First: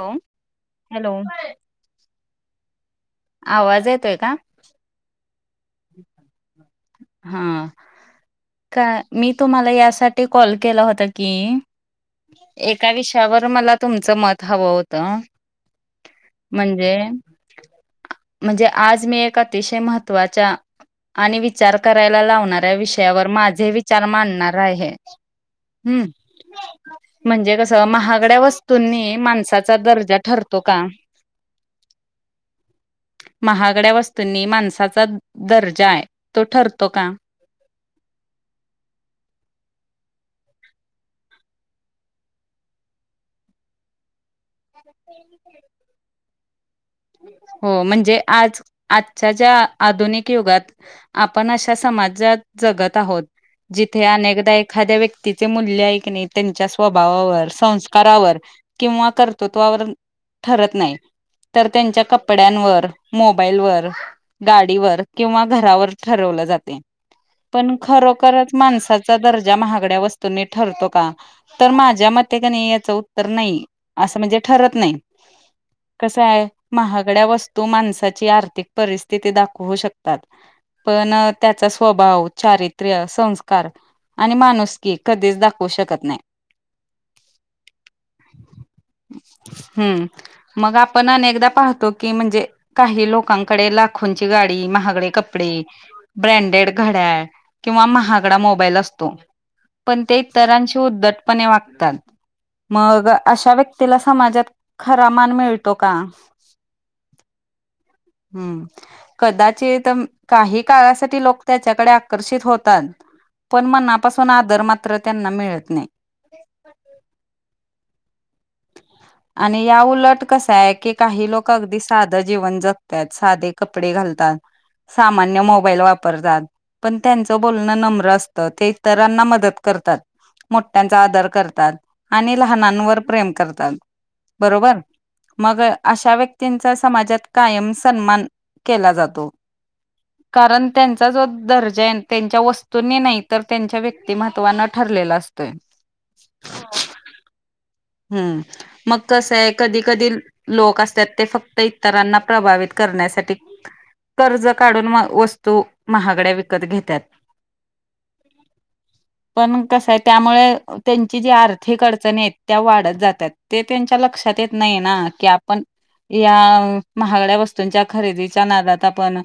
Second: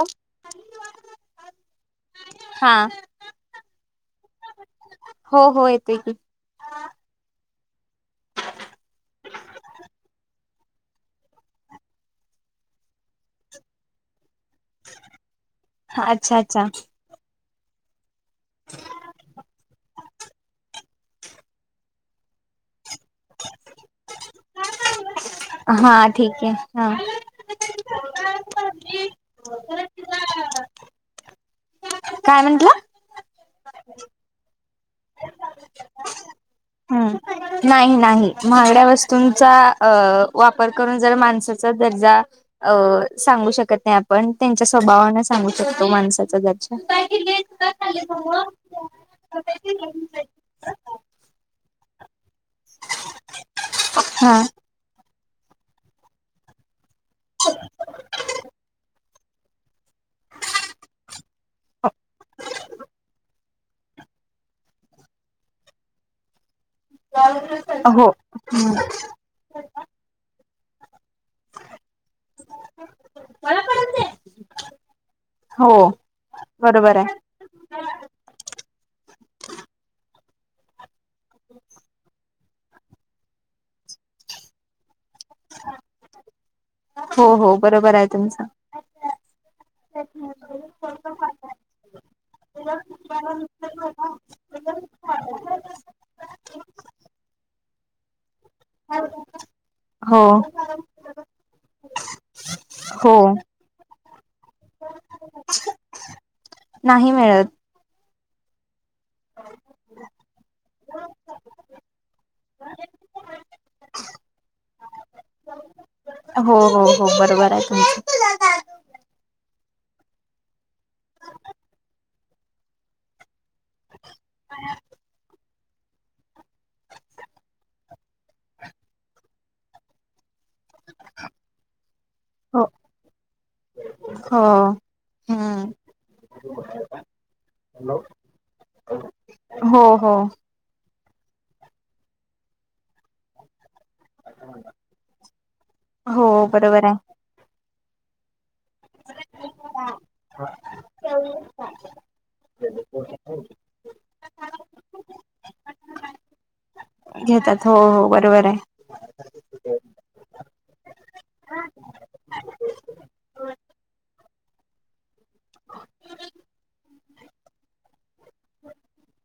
हो हॅलो हा आवाज येतोय का हो हो येत की हा का मी तुम्हाला यासाठी कॉल केला होता की एका विषयावर मला तुमचं मत हवं होतं अच्छा अच्छा म्हणजे म्हणजे आज मी एक अतिशय महत्त्वाच्या आणि विचार करायला लावणाऱ्या विषय माझे विचार मानणार आहे हा ठीक आहे हा म्हणजे कसं महागड्या वस्तूंनी माणसाचा दर्जा ठरतो का काय म्हटलं महागड्या वस्तूंनी माणसाचा दर्जा आहे तो ठरतो का हम्म नाही नाही महागड्या वस्तूंचा अ वापर करून जर माणसाचा दर्जा अ सांगू शकत नाही आपण त्यांच्या स्वभावाने सांगू शकतो माणसाच ज हो म्हणजे आज आजच्या ज्या आधुनिक युगात आपण अशा समाजात जगत आहोत जिथे हा अनेकदा एक एखाद्या व्यक्तीचे मूल्य नाही त्यांच्या स्वभावावर संस् करावर किंवा कर्तृत्वावर ठरत नाही तर त्यांच्या कपड्यांवर मो मोबाईल वर गाडीवर किंवा घरावर ठरवलं जाते पण हो खरोखरच माणसाचा दर्जा महागड्या वस्तूंनी ठरतो का तर माझ्या मते का नाही याचं उत्तर नाही असं म्हणजे ठरत नाही हो कस आहे बरोबर आहे महागड्या वस्तू माणसाची आर्थिक परिस्थिती दाखवू शकतात पण त्याचा स्वभाव चारित्र्य संस्कार आणि माणूस की कधीच दाखव शकत नाही हो हो बरोबर आहे तुमचं हम्म मग आपण पाहतो की म्हणजे काही लोकांकडे लाखोंची गाडी महागडे कपडे ब्रँडेड घड्याळ किंवा महागडा मोबाईल असतो पण ते हो इ तररांशी उद्दटपणे वागतात मग हो अशा व्यक्तीला समाजात खरा मान मिळतो का नाही मिळत हम्म कदाचित काही काळासाठी लोक त्याच्याकडे आकर्षित होतात पण मनापासून आदर मात्र त्यांना मिळत नाही हो हो हो हो बरोबर आहे तुमच आणि या उलट कसा आहे की काही लोक अगदी साधं जीवन जगतात साधे कपडे घालतात मोबाईल वापतात पण त्यांच बोलणं नम्र तर ते इतरांना मदत करतात मोठठ्यांचा आदर करतात आणि हो लहानांवर प्रेम करतात हो बरोबर मग हम्म अशा व्यक्तींचा समाजात कायम सन्मान केला जातो हो हो कारण त्यांचा जो दर्जा आहे त्यांच्या वस्तूंनी नाही तर त्यांच्या व्यक्तिमहत्त्वान ठरलेला असतंय हो बरोबर आहे हम्म मग कसं आहे कधी कधी लोक असतात ते फक्त इतरांना प्रभावित ण्यासाठी कर्ज काढून वस्तू महागड्या विकत घेत घेतात हो हो बरोबर आहे पण कस आहे त्यामुळे त्यांची जी आर्थिक अडचणी आहेत त्या वाढत जातात ते त्यांच्या लक्षात येत नाही ना की आपण या महागड्या वस्तूंच्या खरेदीच्या नदात आपण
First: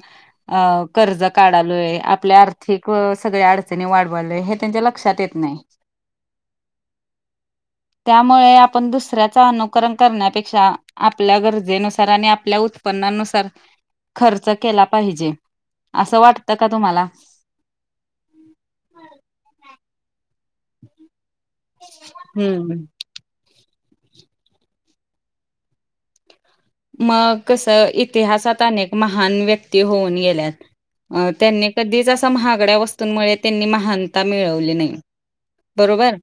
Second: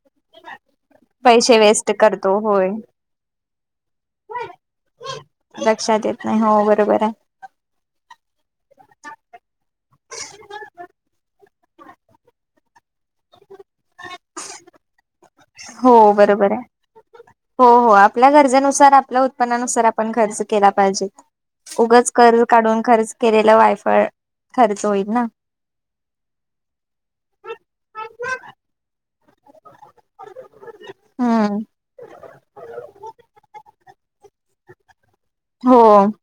अ कर्ज पैसे वेस्ट काढालोय करतो आपल्या होय आर्थिक सगळ्या अडचणी वाढवालय हे त्यांच्या लक्षात येत नाही लक्षातेत नाही हो बरोबर आहे त्यामुळे आपण दुसऱ्याच अनुकरण करण्यापेक्षा आपल्या गरजेनुसार आणि आपल्या उत्पन्नानुसार खर्च केला पाहिजे हो असं बरोबर वाटतं आहे. का तुम्हाला हो हो आपल्या गरजेनुसार आपल्या उत्पन्नानुसार आपण खर्च केला पाहिजेत उगच कर्ज हम्म. काढून खर्च केलेला वायफाय खर्च होईल ना मग कस इतिहासात अनेक महान व्यक्ती होऊन गेल्यात हम्म त्यांनी कधीच असं महागड्या वस्तूंमुळे त्यांनी महानता मिळवली नाही हो बरोबर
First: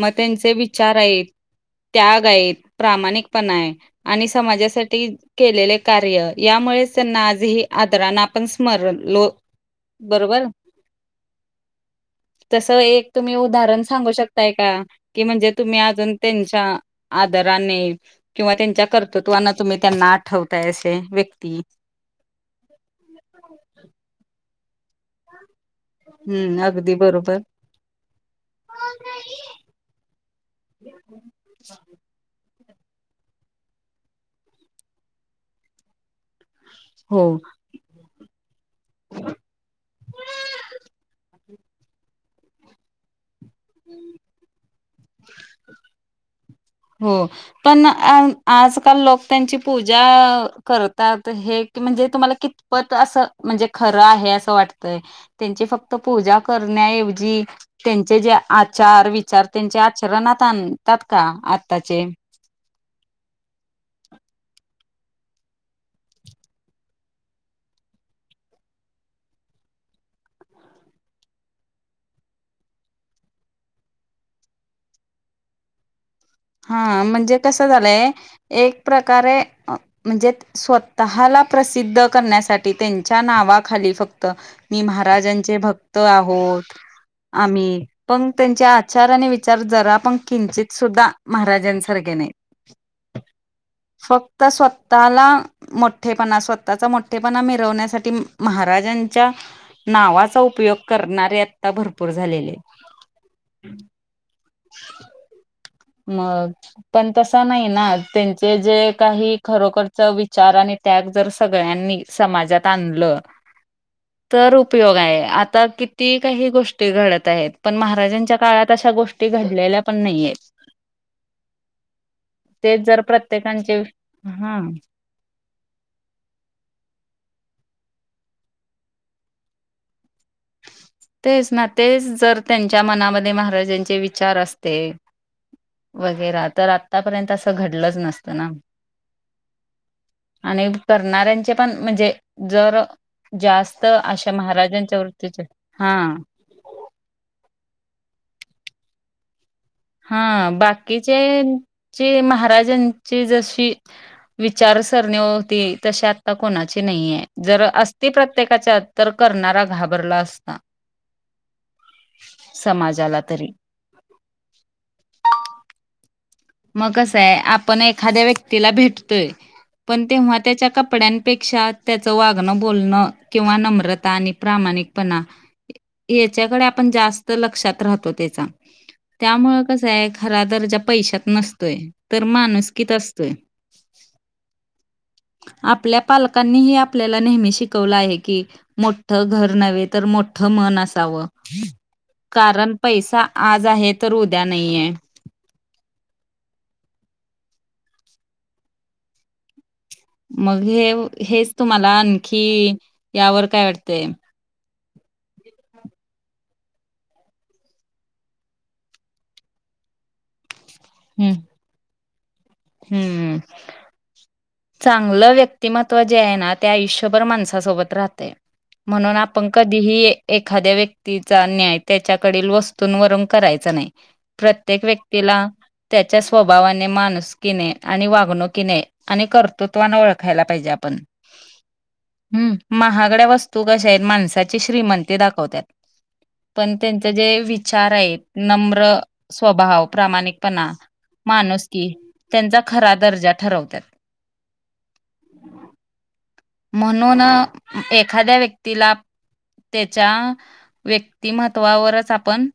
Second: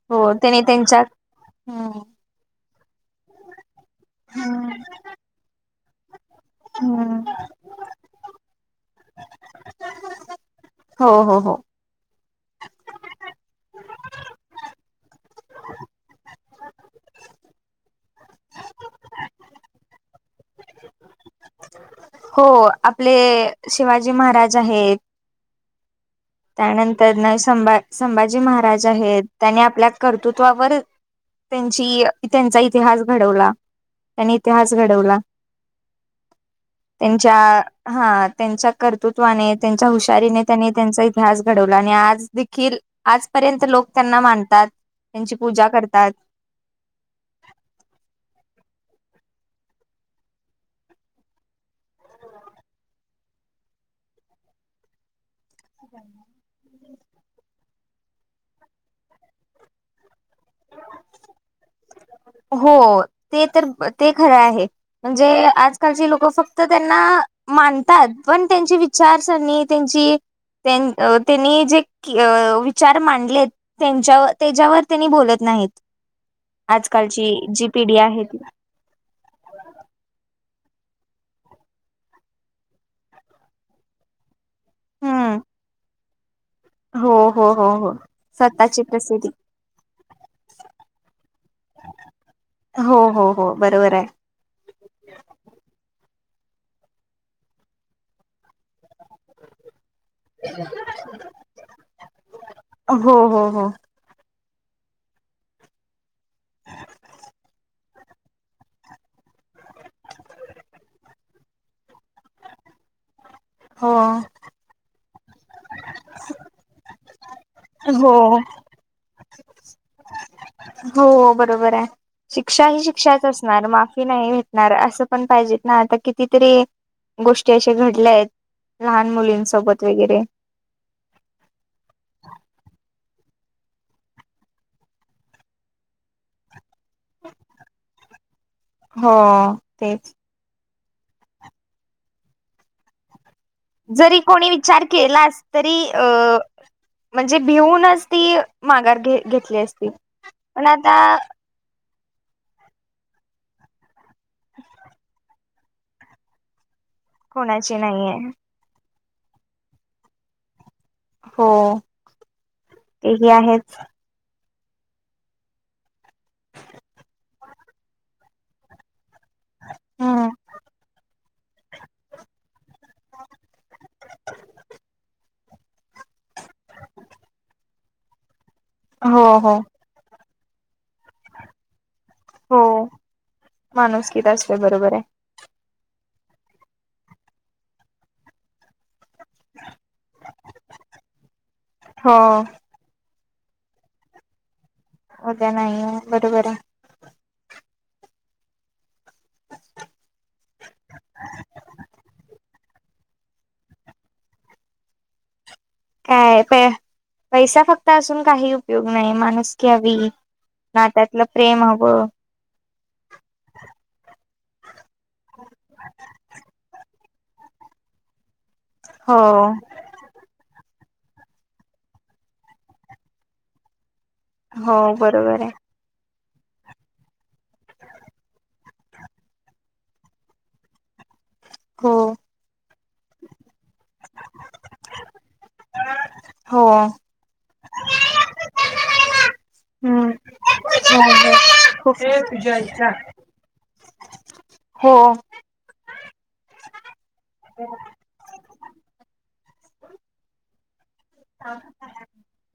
मग हो त्यांचे त्याने विचार त्यांच्या आहेत हम्म त्याग आहेत प्रामाणिकपणा आहे आणि हम्म समाजासाठी केलेले कार्य यामुळेच त्यांना हम्म आजही आदरान आपण स्मरण लो बरोबर हो हो हो [unintelligible] तसं एक तुम्ही उदाहरण सांगू शकताय का की म्हणजे तुम्ही अजून त्यांच्या आदराने किंवा त्यांच्या कर्तृत्वाना तुम्ही त्यांना आठवताय असे व्यक्ती हो आपले शिवाजी महाराज आहेत हम्म अगदी त्यानंतर बरोबर संभ संभाजी महाराज आहेत त्यांनी आपल्या कर्तृत्वावर त्यांची त्यांचा इतिहास घडवला त्यांनी इतिहास घडवला [unintelligible] हो त्यांच्या हा त्यांच्या कर्तृत्वाने त्यांच्या हुशारीने त्यांनी त्यांचा अभ्यास घडवला आणि आज देखील आजपर्यंत लोक त्यांना मानतात त्यांची पूजा करतात होम पण आजकाल लोक त्यांची पूजा करतात हे क म्हणजे तुम्हाला क पत असं म्हणजे खरं आहे असं वाटतय त्यांची फक्त पूजा करण्याऐवजी त्यांचे जे आचार विचार त्यांचे आचरणात आणतात का आत्ताचे हो ते तर ते खरं आहे म्हणजे आजकालची लोक फक्त त्यांना मानतात पण त्यांची विचारसरणी त्यांची त्यांनी जे विचार मांडलेत त्यांच्या त्याच्यावर त्यांनी बोलत नाहीत हा आजकालची म्हणजे जी कसं पिढी झालंय आहे ती एक प्रकारे म्हणजे स्वतःला प्रसिद्ध करण्यासाठी त्यांच्या नावाखाली फक्त मी हम्म महाराजांचे भक्त आहोत हो हो हो आम्ही हो पण त्यांचे स्वतःची आचार आणि प्रसिद्धी विचार जरा पण किंचित सुद्धा महारासारख्या नाही हो हो हो बरोबर आहे फक्त स्वतःला मोठेपणा स्वतःचा मोठेपणा मिरवण्यासाठी महाराजां चा उपयोग करणारे आता भरपूर झालेले हो हो मगग पण तस नाही ना त्यांचे जे काही खरोखरच विचार आणि त्याग जर सगळ्यांनी समाजात आणलं हा तर उपयोग आहे आता किती काही गोष्टी घडत आहेत पण हो महाराजांच्या काळात तशा गोष्टी घडलेल्या पण नाहीयेत हो बरोबर आहे शिक्षा ते ही जर शिक्षाच असणार प्रत्येकांचे माफी नाही हा भेटणार असं पण पाहिजेत ना आता कितीतरी गोष्टी अशे घडल्या आहेत लहान मुलींसोबत वगैरे तेच ना तेच जर त्यांच्या मनामध्ये महाराजांचे विचार असते वगैरा तर आतापर्यंत असं घडलंच नसतं ना हो तेच आणि करणाऱ्यांचे पण म्हणजे जर जास्त जरी अशा कोणी विचार महाराजांच्या केला वृत्तीचे त हा म्हणजे भिऊनच ती माघार घ घेतली अस हा बाकीचे जे महाराजांची जशी विचारसरणी होती तशी आता कोणाची नाहीये जर कोणाची अस नाहीये प्रत्ये तरर करणारा घाबरला असता हो समाजाला तेही तरी आहेत मग कसं आहे आपण एखाद्या व्यक्तीला भेटतोय पण हम्म तेव्हा त्याच्या कपड्यां पेक्षा त्याच वागणं बोलणं किंवा नम्रता आणि प्रामाणिकपणा याच्याकडे आपण जास्त लक्षात राहतो त्याचा हो हो त्यामुळे कसं आहे. खरा दर्जा पैशात नसतोय. तर हो माणुसकीत असतोय. माणुसकीत असते बरोबर आहे आपल्या पालकांनीही आपल्याला नेहमी शिकवलं आहे की मोठ घर नव्हे तर मोठ मन असावं हो कारण पैसा आज आहे तर उद्या नाहीये. उद्या नाहीे बरोबर आहे. मग हे हेच तुम्हाला आणखी यावर काय वाटतय. काय प पैसा फक्त असून काही उपयोग नाही माणस क हवी. नात्यातला त्यातलं हम्म. प्रेम हवं. हम्म चांगलं व्यक्तिमत्व जे आहे ना त्या आयुष्यात. माणसासोबत राहतय म्हणून हो ह. कधीही एखाद्या व्यक्तीचा न्याय त्याच्याकडील वस्तूंवरून करायचा नाही. हो प्रत्येक बरोबर व्यक्तीला आहे त्याच्या स्वभावाने माणूस किने आणि वागणूकीने आणि कर्तृत्वाने ओळखायला पाहिजे आपण हो हम्म महागड्या वस्तू कशायेत माणसाची श्रीमंती दाखवतात. पण हो त्यांचे जे विचार आहेत नम्र. स्वभाव हम्म प्रामाणिकपणा माणूस की खूप दर्जा ठरवत. हो. म्हणून एखाद्या व्यक्तीला त्याच्या व्यक्तिगत व्यक्तिमत्त्व महत्त्वावरच आपण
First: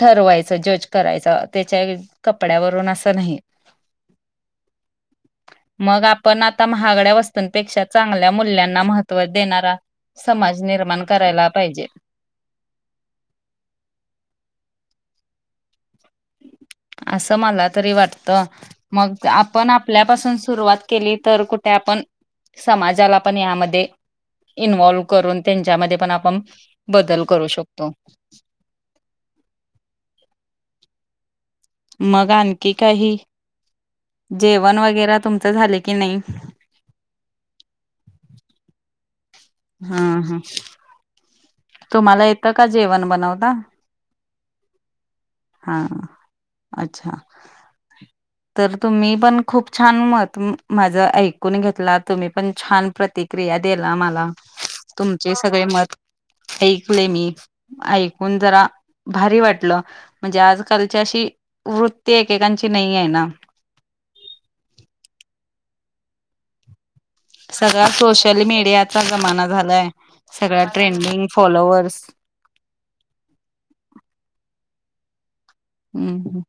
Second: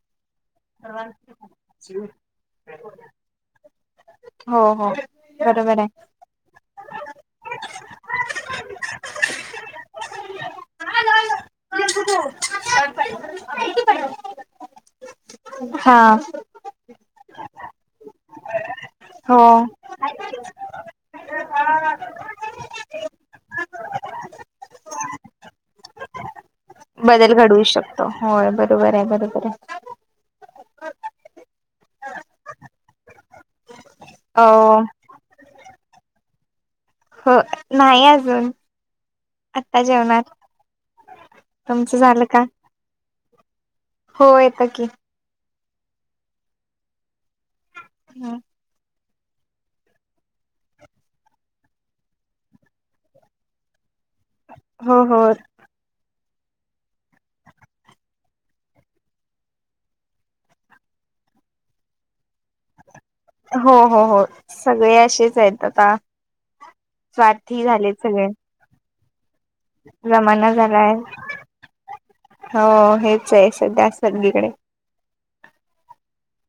ठरवायचं जज करायचं त्याच्या कपड्यावरून असं नाही. हो हो बरोबर आहे. पण आता महागड्या वस्तूंपेक्षा चांगल्या मुूल्यांना महत्त्व देणारा समाज. निर्माण करायला पाहिजे. हा. असं मला तरी वाटतं. मग हो आपण आपल्यापासून सुरुवात केली तर कुठे आपण समाजाला पण यामध्ये इन्वॉल्व करून त्यांच्यामध्ये पण आपण बदल घडवू शकतो होय बरोबर आहे बरोबर आहे. मग आणखी काही अ जेवण वगैर तुमचं झालं की नाही. हो नाही अजून आत्ता हा जेवणार हा. तुमचं तुम्हाला झालं येतं का जेवण बनवता. हो येतं की हा अच्छा. हा. तर तुम्ही पण खूप छान मत माझं ऐकून घेतला तुम्ही पण छान प्रती क्रिया दिला मला हो हो तुमचे सगळे मत ऐकले मी ऐकून जरा भारी वाटलं. म्हणजे आजकालची अशी वृत्ती एकेकांची नाही आहे ना. हो हो हो सगळे असेच आहेत आता स्वार्थी सगळा झालेत सगळे सोशल मीडियाचा जमाना झालाय जमाना सगळ झालाय ट्रेंडिंग फॉलोअर्स हो हेच आहे सध्या संळीकडे हम्म हम्.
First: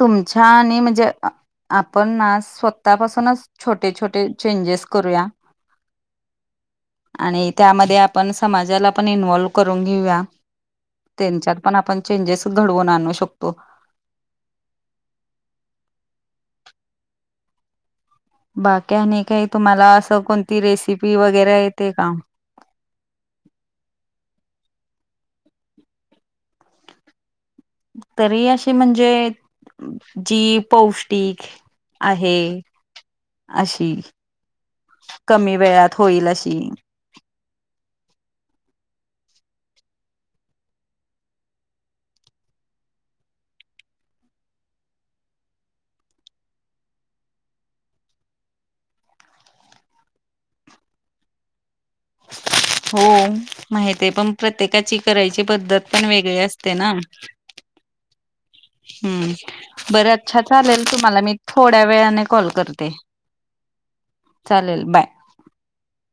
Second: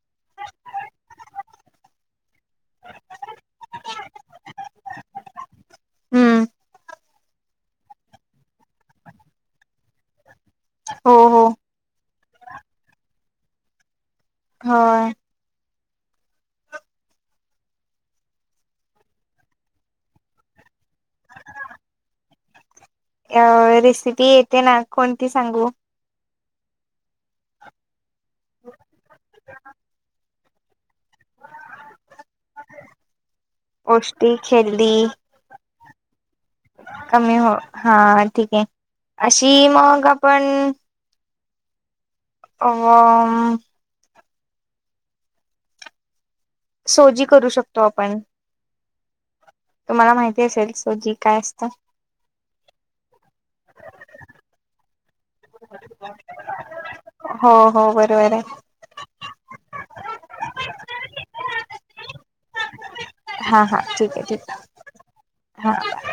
तुमच्या आणि म्हणजे आपण ना. स्वतःपासूनच छोटे छोटे चेंजेस करूया. हम्म आणि त्यामध्ये आपण समाजाला पण इन्वॉल्व करून घेऊया. हो हो त्यांच्यात पण आपण चेंजेस घडवून आणू शकतो. होय. बाकी आणि काही तुम्हाला असं कोणती रेसिपी वगैरे येते का? अ रेसिपी येते ना. कोणती सांगू? तरी अशी म्हणजे, जी पौष्ट- -टीक आहे अशी. पौष्टिक हेल्दी कमी वेळात होईल अशी. कमी हो. हा ठीक आहे. अशी मग आपण- आ म. सोजी करू शकतो आपण. तुम्हाला माहिती असेल. सो जी काय असतं? हो. माहितीय - पण प्रत्येकाची करायची पद्धत पण वेगळी असते ना? बरबर आहे. हम्म बरं अच्छा चालेल. तुम्हाला मी थोड्या वेळाने कॉल करते. हां. ठीक आहे. ठीक आहे चालेल बाय. हां.